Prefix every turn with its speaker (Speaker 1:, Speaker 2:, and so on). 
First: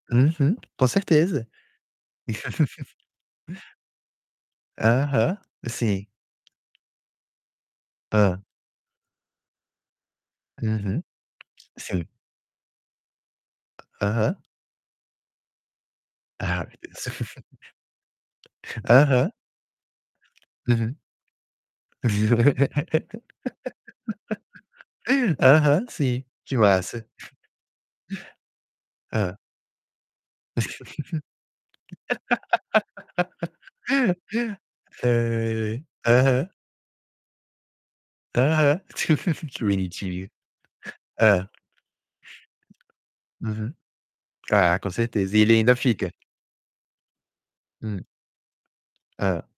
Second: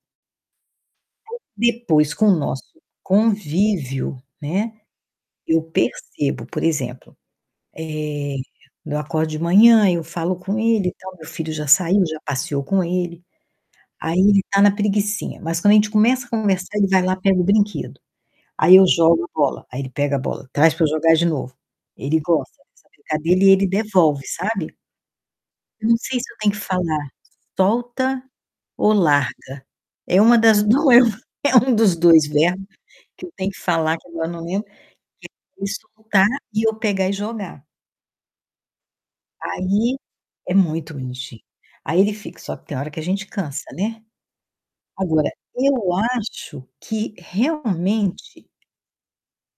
Speaker 1: Uhum, com certeza.
Speaker 2: Depois com o nosso convívio, né,
Speaker 1: Aham,
Speaker 2: eu
Speaker 1: sim.
Speaker 2: percebo, por exemplo, eh,
Speaker 1: Hã.
Speaker 2: quando eu acordo de manhã, aí eu falo com ele e
Speaker 1: Uhum.
Speaker 2: tal, meu filho já
Speaker 1: Sim.
Speaker 2: saiu, já passeou com ele, aí
Speaker 1: Aham.
Speaker 2: ele tá na preguicinha, mas quando a gente começa a
Speaker 1: Ai, meu
Speaker 2: conversar, ele vai
Speaker 1: Deus.
Speaker 2: lá pega o brinquedo. Aí eu jogo a
Speaker 1: Aham.
Speaker 2: bola, aí ele pega a bola, traz para eu
Speaker 1: Uhum.
Speaker 2: jogar de novo. Ele gosta dessa brincadeira e ele devolve, sabe.
Speaker 1: Aham,
Speaker 2: Não sei
Speaker 1: sim,
Speaker 2: se eu tenho
Speaker 1: que
Speaker 2: que
Speaker 1: massa!
Speaker 2: falar solta ou
Speaker 1: Hã.
Speaker 2: larga. É uma das não lembro, é um dos 2 verbos que eu tenho que falar, que
Speaker 1: Ai,
Speaker 2: agora eu não lembro, que é ele
Speaker 1: ai.
Speaker 2: soltar
Speaker 1: Aham.
Speaker 2: e eu pegar e jogar.
Speaker 1: Aham. Que
Speaker 2: Aí
Speaker 1: bonitinho.
Speaker 2: É muito bonitinho.
Speaker 1: Hã.
Speaker 2: Aí ele fica só que tem hora que a gente cansa,
Speaker 1: Uhum.
Speaker 2: né.
Speaker 1: Ah, com
Speaker 2: Agora,
Speaker 1: certeza, e ele
Speaker 2: eu
Speaker 1: ainda fica?
Speaker 2: acho que
Speaker 1: Hum.
Speaker 2: realmente
Speaker 1: Hã